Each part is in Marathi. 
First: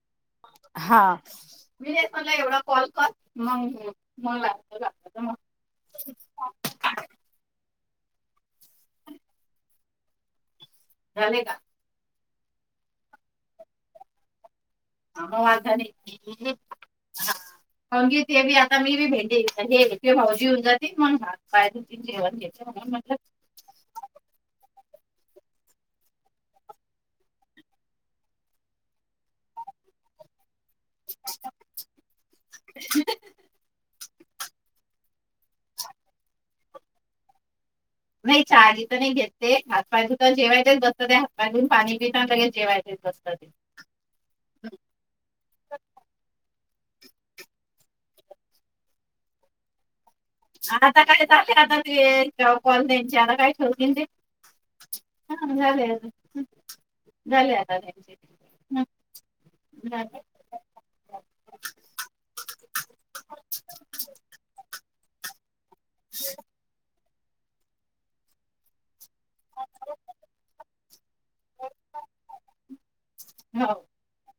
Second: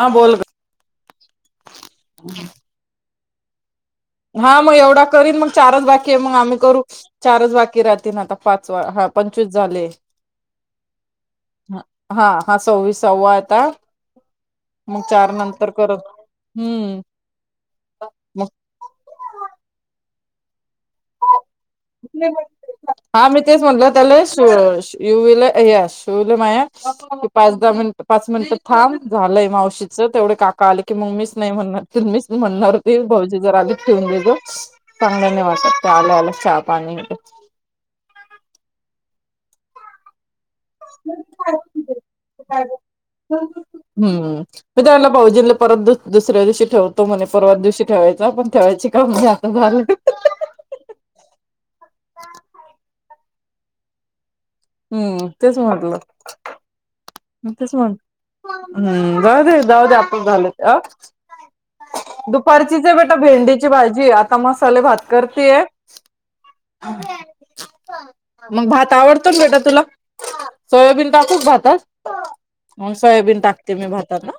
हा बोल हा, मी [unintelligible] एवढा कॉल कर. [inaudible] हा मग लागत एवढा लागत करीन मग चारच बाकी आहे मग आम्ही करू. चारच बाकी राहतील. तेन आता पाचवा ह पंचवीस झाले. झाले का? हा हा सव्वीस सव्वा आता मग हा चार वाद नंतर झाले करत हम्म कारण की ते मग बी मी बी [unintelligible] भाऊजी घेऊन जातील [unintelligible] जेवण घ्यायचे म्हणून म्हटलं हा मी तेच म्हणल त्याला यु विल य यस शो विल माया पाच दहा मिनिट पाच मिनिट थांब झालंय मावशीचं तेवढे काप आले की मग मीच नाही म्हणणार मीच म्हणणार होते भाऊजी जरा ठेऊन चांगल नाही वाटत ते आल्या आल्या पाणी नाही चहा इथे नाही घेत ते हात पाय धुता जेवायचं जेवायचेच बसतं ते हम्म म त्याना भाऊजीं नी परत दुसऱ्या दिवशी ठेवतो म्हणे परवा दिवशी ठेवायच पण ठेवायचे काम नाही आता झालं आता कट झाले आता ते कॉल यांचे आता काय ठेवतील ते हम्म हा तेच झाले म्हटलं आता झाले तेच आता म्हटलं त्यांचे हम्म जाऊ दे जाऊ दे झाले आपणच झाल दुपारचीच आहे बेटा आता भेंडीची भाजी आता मसाले भात कर हे [unintelligible] मग भात आवडतो ना बेटा तुला सोयाबीन टाकू भातात म सोयाबीन हो टाकते मी भातात हं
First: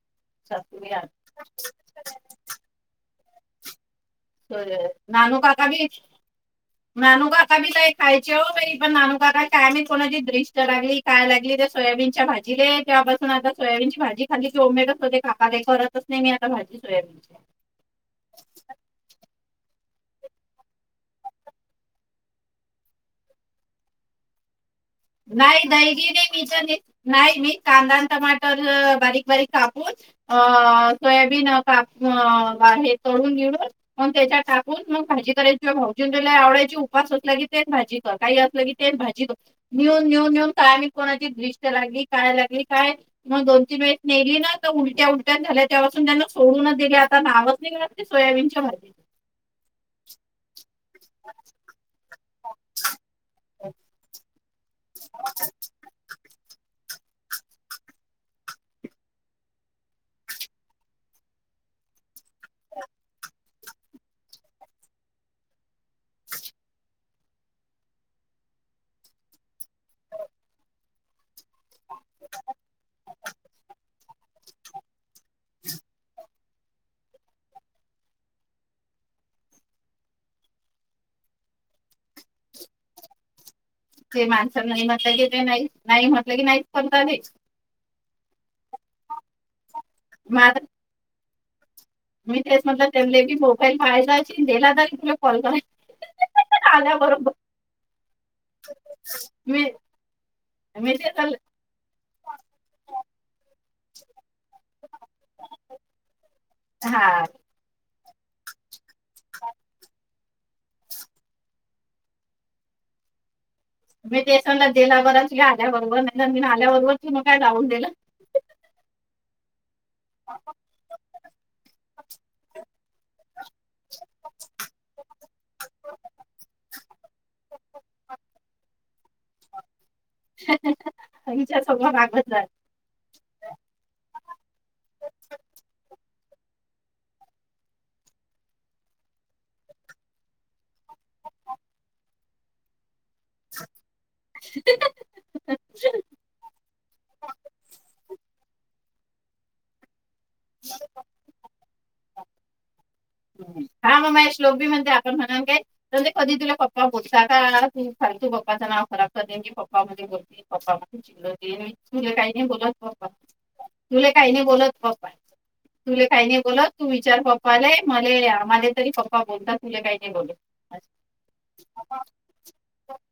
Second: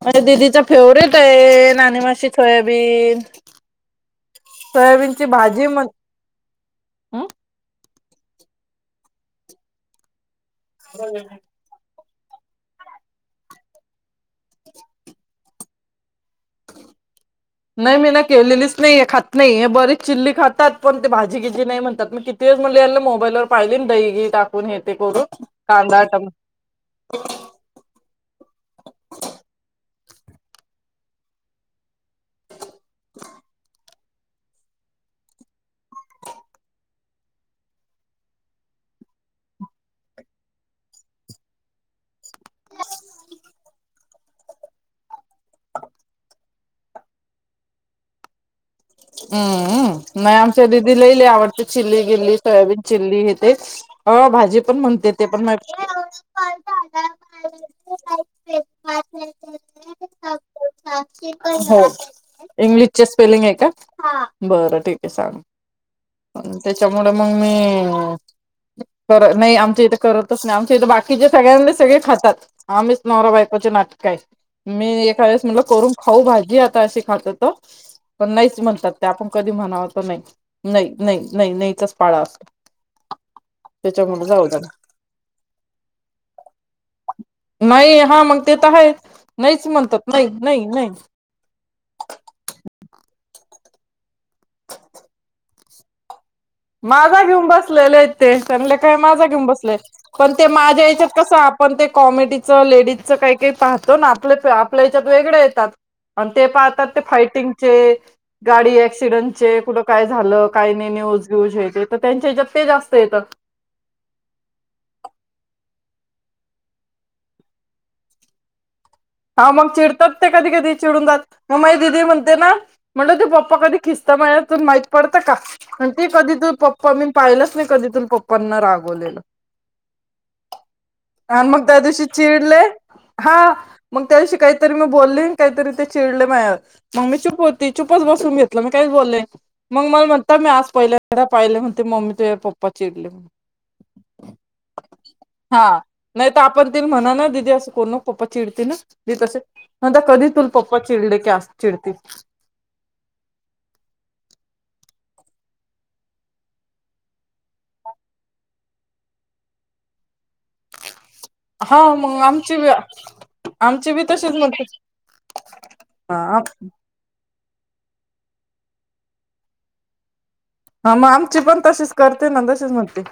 [inaudible] अरे दिदीचा फेवरेट सासूबाई आहे नाणी मासी सोयाबीन सोयाबीनची नानू काका भाजी म्हण बी नानू काका बी लय खायची ओ बाई पण नानू काकांना काय माहित कोणाची दृ ष्ट लागली हं? काय लागली त्या सोयाबीन च्या भाजीले तेव्हापासून आता सोयाबीनची भाजी खाल्ली की ओमेटच होते [unintelligible] करतच नाही मी आता भाजी सोयाबीनची नाही मी ना केलेलीच नाहीये खात नाही, हे बरीच चिल्ली खातात पण ते भाजी गीजी नाही म्हणतात मी किती वेळेस म्हणले ह्यांना मोबाईलवर पाहिले ना बाई टाकून हे ते करून नाही दही कांदा बी नाही टम मी कधी नाही मी कांदा अन टमाटर बारीक बारीक कापून अ सोयाबीन काक अ हे तळून घेऊन मग त्याच्यात टाकून मग भाजी करायची तुझ्या भाऊजींना तर लय आवडायची उपास असला की तेच भाजी कर काही असलं की तेच भाजी नेऊन नेऊन नेऊन कायम कोणाची दृष्ट्य लागली काय लागली काय? मग दोन तीन वेळेस नेली ना तर उलट्या उलट्या झाल्या तेव्हापासून त्यांना सोडूनच दिली आता नावच नाही घेणार ते सोयाबीनच्या [unintelligible] हम्मम नाही आमच्या बी दिलेली आवडते चिल्ली सोयाबीन चिल्ली येते हो भाजी पण म्हणते ते पण हो इंग्लिशचे स्पेलिंग आहे का? हा बरं ठीक आहे सांग. त्याच्यामुळे मग मी कर नाही आमच्या इथे करतच नाही. आमच्या इथे बाकीचे सगळ्यांनीच सगळे खातात. आम्हीच नवरा-बायकोचे नाटक काय, मी एखादेवेळेस म्हटलं करून खाऊ भाजी, आता अशी खात होतो, पण नाहीच म्हण त्यात आपण कधी म्हणाव तर नाही, नाही, नाही, नाही नाईचाच पाडा असतो. ते त्याच्यामुळे जाऊ माणस द्या नाही म्हटलं की. ते नाही नाही म्हटलं की नाही करतले. नाही हा, मग ते तर आहे. नाहीच म्हण- नाही, मग आता नाही, नाही. मी तेच म्हटलं त्यानला की मोबाईल पा्हायचा जायचे दला जा तुला कॉल कराय माझा घेऊन बसलेले आहेत ते. सगले काय माझा घेऊन मी बसलेय. पण ते माझ्या मी याच्यात ते तर कसं आपण ते कॉमेडीचं लेडीजचं काही-काही पाहतो ना. आप आपल्या याच्यात वेगळे येतात. ते पाहतात ते हा फायटिंगचे. गाडी एक्स. तीडअनचे. कुठ काय. झालं, काही नाही न्यूज. यूज हेज, त त्यांच्या हेजात ते जास्त येतात. मी ते सांगा गेला बरा तु आल्याबरोबर [unintelligible] आल्याबरोबर तु म काय जाऊन दिलं. हां मंग चिड- तत ते कधी कधी चिडून जात, म माइ दिदी म्हणते ना? म्हणलं तू पप्पा कधी खिस्त मळ माहीत पडतं का आणि ती कधी तू प् प मी पाहिलंच नाही कधीतून पप्पांना रागवलेलं. आणि हिच्या मग त्या समोर दिवशी रागत जाय चिडले मग त्या दिशी काहीतरी मी बोलली काहीतरी ते चिडले मयावर मग मी चुप होती चुपच बसून घेतलं मी काहीच बोलले मग मला म्हणता मी आज पहिले पाहिले म्हते मम्मी ते पप्पा चिड हा, नाही तर आपण तीन म्हणा ना दिदे अस करू नको चिडती ना जी तसे म्हता कधी तुल पप्पा चिडले की अस चिडती हा मग मे श्लोक बी म्हणते आपण म्हणाल काय म्हंजे कधी तुला पप्पा बोलता का खालतू पप्पाच नाव खराब कर दे की पप्पा ममध्ये बोलप्पा तु हा मग काही नाही आमची बी बोलत पप्पा आमची बी तुले तशीच काही नाही म्हणते बोलत पप्पा तुले काही नाही हा बोलत तू विचार प पणे मले माझे तरी पप्पा बोलतात तुले काही नाही बोलत हा मग आमची पण तशीच करते ना तसेच म्हणते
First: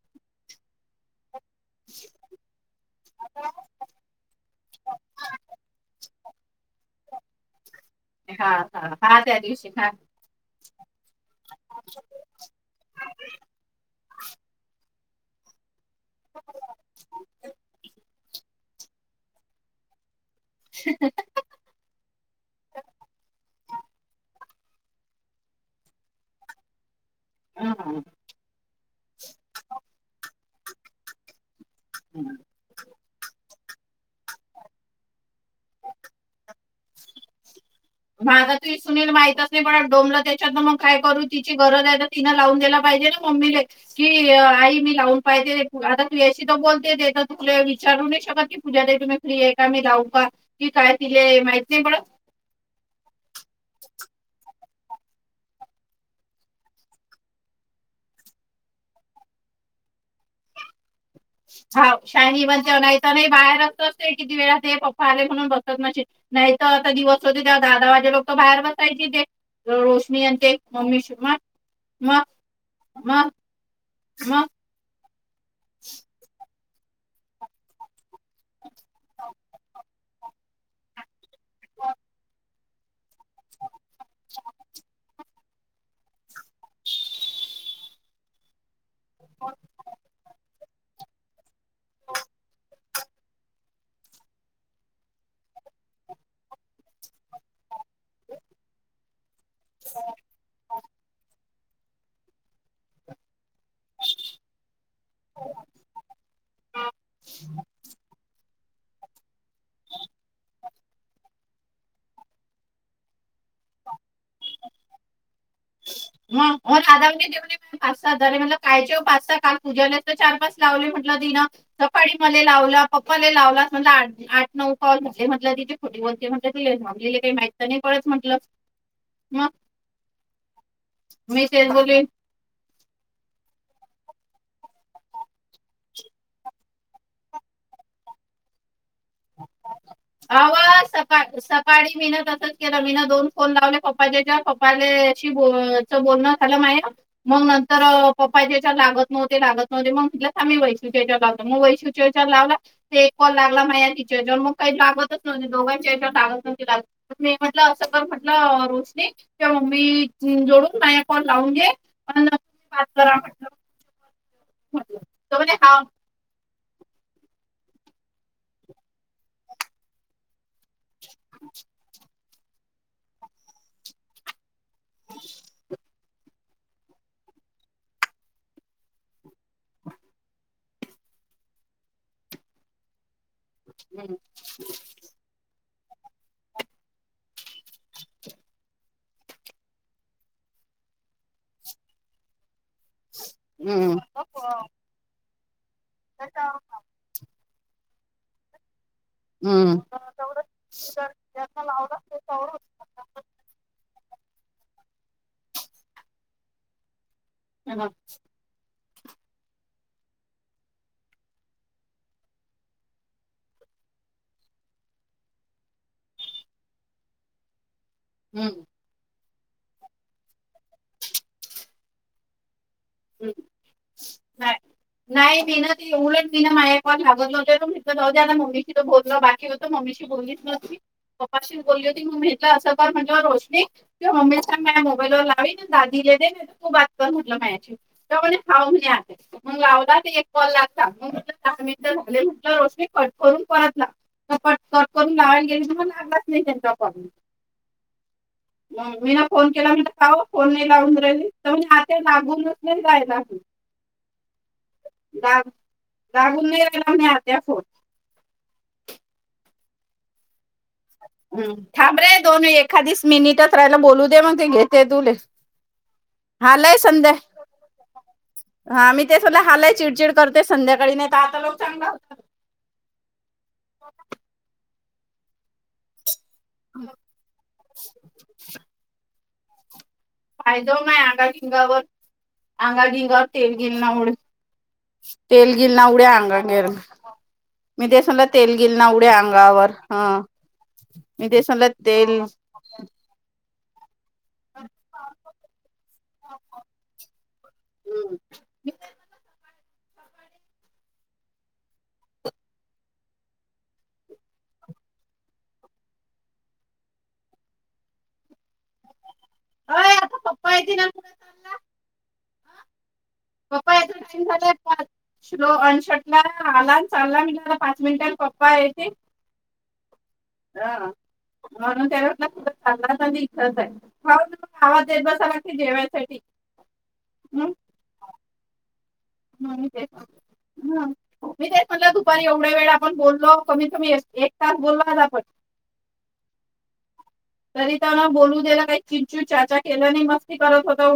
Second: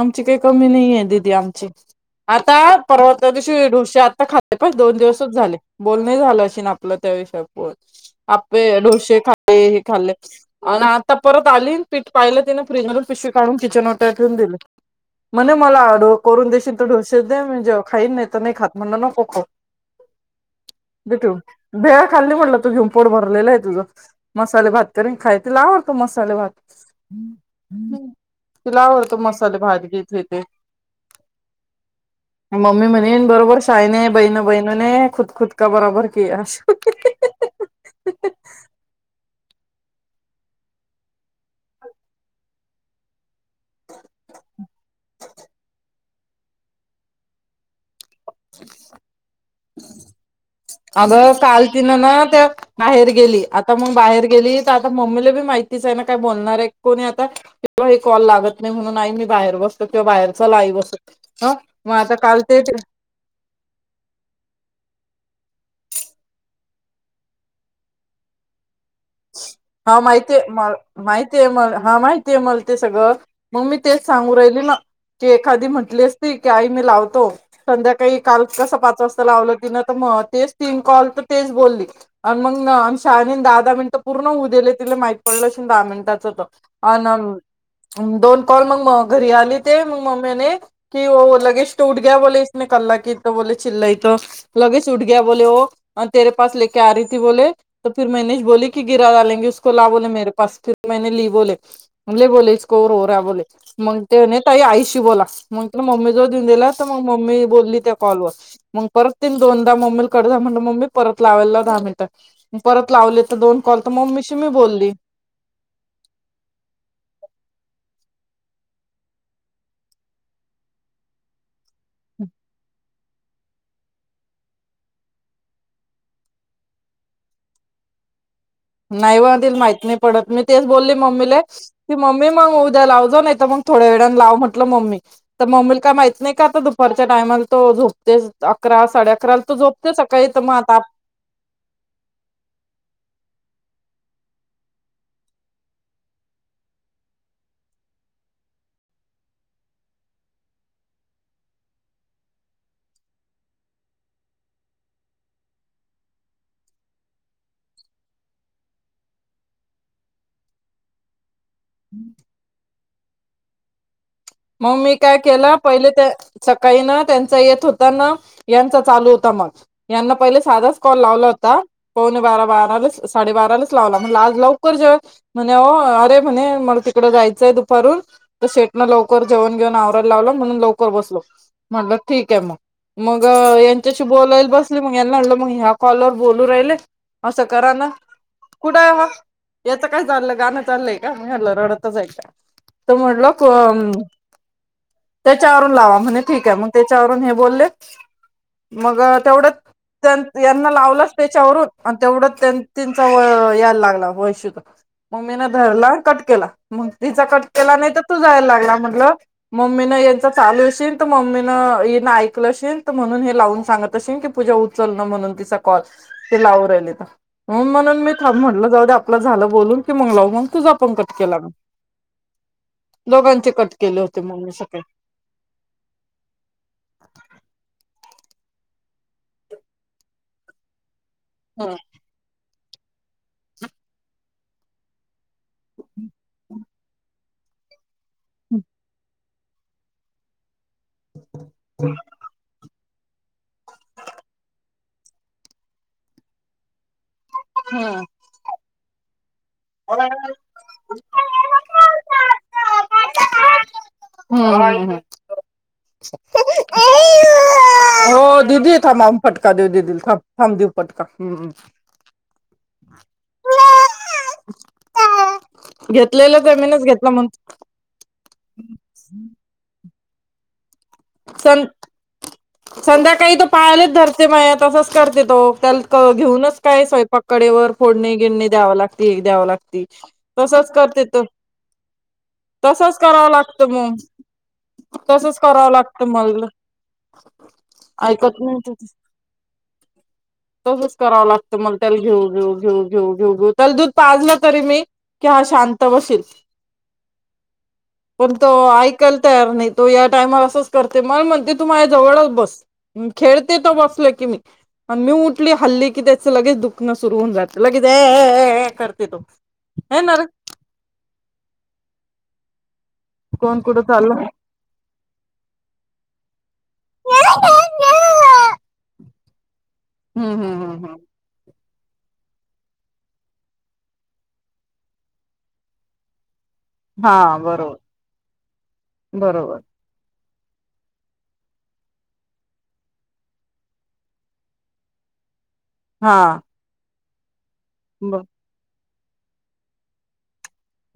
आमची काही कमी नाही आहेे दीदी आम आता पर्वता दिवशी ढोसे आता खाल्ले पण दोन दिवसच झाले बोलणे झालं, अशी ना आपलं त्या विषय प हा आपे हा ढोसे हा त्या खाल्ले दिवशी हे हा खाल्ले आणि परत आली पीठ पाहिलं तिनं फ्रीजून पिशवी काढून किचन वाट्यावर ठेऊन दिले म्हणे मला करून देशील तर ढोसे दे, म्हणजे खाईन नाही तर नाही खात. म्हणलं, नको क हो भेटु भेळा खाल्ली म्हटले म्हणून पोट भरले तुझ मसाले भात तरी खायतिलावा मसाले भात हं, हं. तिला आवडतो मसाले भात घेतेत तेे मम्मी म्हणे बरोबरच ताईनी बाईंनी बहिणी बहिणीने खुदकाबरोबर कियास माझा तु सुनील माहित असे डोमलं त्याच्यात मग काय करू तिची गरज आहे तर तिने लावून दयला पाहिजे ना मम्मीला की आई मी लावून पाहिजे तुला तुझ्याशी तर बोलते ते तर चुकले विचारने पूजा तुम्ही फ्री आहे का मी लाऊ का की काय अगं तिले माहित काल नाही तिने पडत ना त्या बाहेर गेली आता मग बाहेर गेली आता मम्मीलाी माहितीच आहे ना काय बोलणार आहे कोणी आता कॉल लागत नाही म्हणून आई मी बाहेर बसते किंवा बाहेर चला बसतो हा शायनी बनते नाही तर बाहेर असत असते किती वेळा ते पप्पा आले बस नाही तर आता दिवस होते तेव्हा दहा दाहा वाजेपर्यंत लोक बाहेर बसत हा माहिती आहे म मम्मी मग माहिती आहे मला हा मग माहिती आहे मला ते सगळं मग मी तेच सांगू मग राहिली ना, एखादी म्हटली असती, आई मी लावतो संध्याकाळी काल कसे पाच वाजता लावलं की तेच तीन कॉल तर तेच बोलली आणि म शहानीने दहा दहा मिनिटे, पूर्ण होऊ दिले तिला माहिती, दहा मिनिटात होते अन दोन कॉल मग म घरी आली ते मग मम्म्याने कि ओ लगेच [unintelligible] कि तो बोले चल्लई तो लगेच उट ग बोले व तेरे पास लेक आ रही ती बोले त फर मैने बोली की गिरा डालेंगे तो ला बोले मेरे पास फिर, [unintelligible] बोला मग मम्मी जवळ देऊन दिलातर मग मम्मी बोलली त्या कॉलवर, परत तिन दोनदा मम्मीला कड म्हण मम्मी परत लावाला दहा मिनिटं परत लावले तर दोन, काल तर मम्मीशी मी बोलली मग म राधा देऊ पाच सात झाले म्हण कायचे पाच स काल पूज्याला तर चार पाच लावले म्हटलं तिने सकाळी मले लावला पापा लई लावलास म्हटले. आ.. आठ नऊ कॉल म्हटलं किती खोटी बोलते म्हटल. तुया मम्मी ला तर माहीत नाही पडत म्हटल? नाही व माहीत नाही पडत. मी तेच बोलले? मम्मीले.. मी तेच की बोलले मम्मी मला होऊ द्यायला लाउजो. नाही त म थोड म्हटल मम्मी.. मम्मी ला का माहीत नाही का आता दुपारच्या टाईमाला तो झोपतो अकरा साडे अकरा ला तो झोपतो. आव.. सका सकाळी मी न तसच केल. मी ना दोन कॉल लावले पप्पाच्या ह्याच्यावर. पप्पाशी बोल.. बोलण झाल माया. मग नंतर पप्पाच्या याच्यावर लागत नव्हते.. लागत नव्हते. मग म्हटल. थांब वैष्णवीच्या याच्यावर लावते. म वैष्णवीच्या याच्यावर लावला. ते एक कॉल लागला नाय तिच्या जवळ काही लागतच नव्हते? दोघांच्या याच्या लागत नव्हते.. लागत नव्हते मी म्हटल अस का म्हटलं रोशनी? त्या मम्मी ची जवळ माया फोन लावून घे? कर म्हटल. [unintelligible] म.. मी काय केलं पहीले ते सकाळी ना त्यांचा येत होता ना? यांचा चालू होता. मग यांना पहिले साधा च कॉल लावला होता. पावणे बारा बारालाच साडेबारालाच लावला. म्हणल आज लावू करजो म्हणओ अरे.. म्हणे.. मग तिकडे जायचय दुपारून. त शेट मध्ये लव जेवन घेऊन आवरायला लावल. म्हणून ल बसलो. म्हणल. ठीके म. म यांच्याशी बोलायला बसले. मग याना म्हणल मग ह्या कॉल वर बोलू राहिले. असं करा ना कुठं हाय व याच काय चाललय गाण चाललय का ह्याला रडतच ऐका. तर म्हणल क. हो. त्याच्यावरून. लावा म्हणे. ठिक आहे. मग त्याच्यावरून हे बोलले. मग तेवढ्यात त्या. यांना लावलाच ह्याच्यावरून आणि तेवढ्यात त्या त्यांचा व यायला लागला वैशुचा. मम्मीन धरला. कट केला. म. तिचा कट केला नाहीत. नाही तूझा यायला लागला म्हणु. मम्मीन यांच चालू येशील. त. मम्मीन इन येकलशिल म्हणून लावून सांगत अशीन. की पूजा उचल म्हणून तिचा कॉल ती लाऊन राहीली तर? मी थांब म्हणल जाऊ दे. आपल झाल बोलून की मग लावू. मग तुझा कट केला ग. दोघांचे कट. केले होते मग मी नाय सकाळी नाय मी ना ते एवढ घाबरले होते. जाऊदे आता. मम्मीशी पण बोलण बाकी होत. मम्मीशी बोललीच नव्हती. पपाशी हा बोलली होती. मग मी. अस का म्हणलं रोशनी. तूया मम्मीला सांग माया मोबाईल वर ला. दादी ले देण तू बात कर म्ह. तुला काय आणशील? [unintelligible] खाऊ [unintelligible] मंग लावला ते एक कॉल लाग. टाकू म्हटलं [unintelligible] झाले म्हटलं रोशनी. कट करून परत लाव कट कट करून लावायला गेले त मग लागलाच नाही त्यांच्या फोन. हा म मिन. फोन केला म्हणत काओ फोन नाही लावून राहीले तर म्हणजे आ ते लागूनच. हम् नाही राहिला लाग- लागून नाही राहिला म्हणे आत्या फोन [unintelligible] द्यु दे का माम फटका द्यू दे तिल थांब. थांब देऊ फटका हम्म थांबरे दोन एक. आदी स मी नीटच रायला बोलू दे म्हणते घेते तुले घेतलेला हालय जमीनच घेतला संध्या म्हणून हा मी ते स लय हालय चिडचिड. करते संध्या. सं संध्याकाळी त पायाले धरते माया तसंच. करते तो, त्याल क घेऊनच काय स्वयंपाक कडेवर फोडणी, गिडनि द्यावं लागते. द्याव लागती. तसच करते तो तसच करावं लागतं मग तसच करावं लागतं मला [unintelligible] ऐकत नाही तसच करावं लागतं [unintelligible] दल दूध पाजलं तरी मी. कि हा शांत बशील. हम्म. कोण तो, ऐकाल तयार नईत. तो या टायमा असंस करते म म्हणते तू माया जवळच बस, म् खेळते त बसल की मी, आण् मी उठली हल्ली की त्याचं लगेच दुखणं सुरू होऊन जात लगेच ऍ-ऍ-ऍ-ऍ करते तो. अय हे ना आता रे पप्पा येतील आन कुठं चालला? कोण पप्पा कुठं यायचा चाललं टाइम झालाय आता श्लो अन् [unintelligible] आला. चालला, निघाला, पाच मिनिटांत पप्पा येते. हुं. हुं. हुं. हा हुं. म्हणून त्यो लपून बसाला असणार, [unintelligible] आवाज द्यायचा झाला की जेवायसाठी. हा बरोबर. म बरोबर मी तेच म्हणतो. हम, मी तेच म्हटलं, दुपारी एवढा वेळ आपण बोल्लो, कमीत कमी एक तास बोललो आज आपण. हा. तरी त्यान ब बोलू दिल नाही. चिंचू चाचा केलं नाही म‌.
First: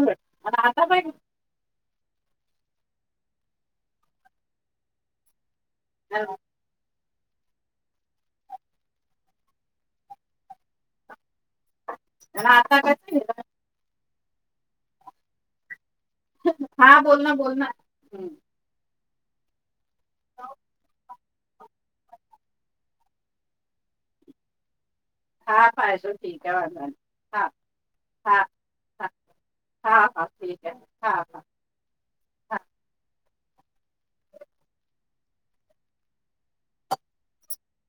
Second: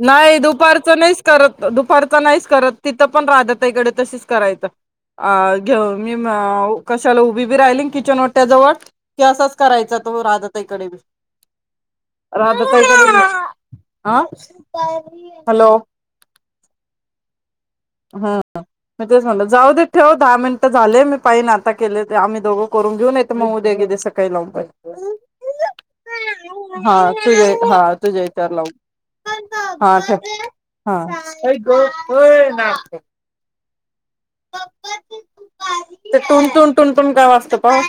नाही दुपारचं नाहीच करत, दुपारच नाहीच करत. तिथं पण, राधा ताईकडे तशीच करायचा आ घेव मी मावू. कशाला उभी बी राहिली किचन ओट्या जवळ की, असाच करायचा, तो राधा ताईकडे बी. आणि राधा आता ताईकडे कसं पणं आ. हॅलो. हा बोल ना. बोल ना. हं. हा. म तेच म्हणलं जाऊ देत. ठेव दहा मिनिटं झाले, मी. पाहि न आता केले ते आम्ही दोघं करून घेऊ नाहीत म उद्यागिद्या सकाळी लावून पाहिे हा पाहिजे ठीक आहे वांधा नाही हा तुझ हा तुझ्या हा इतार हा लावु हा ठीक आहे हा हा ठेव [unintelligible] हा ते टुणटुण टुणटुण काय वाजत पहा.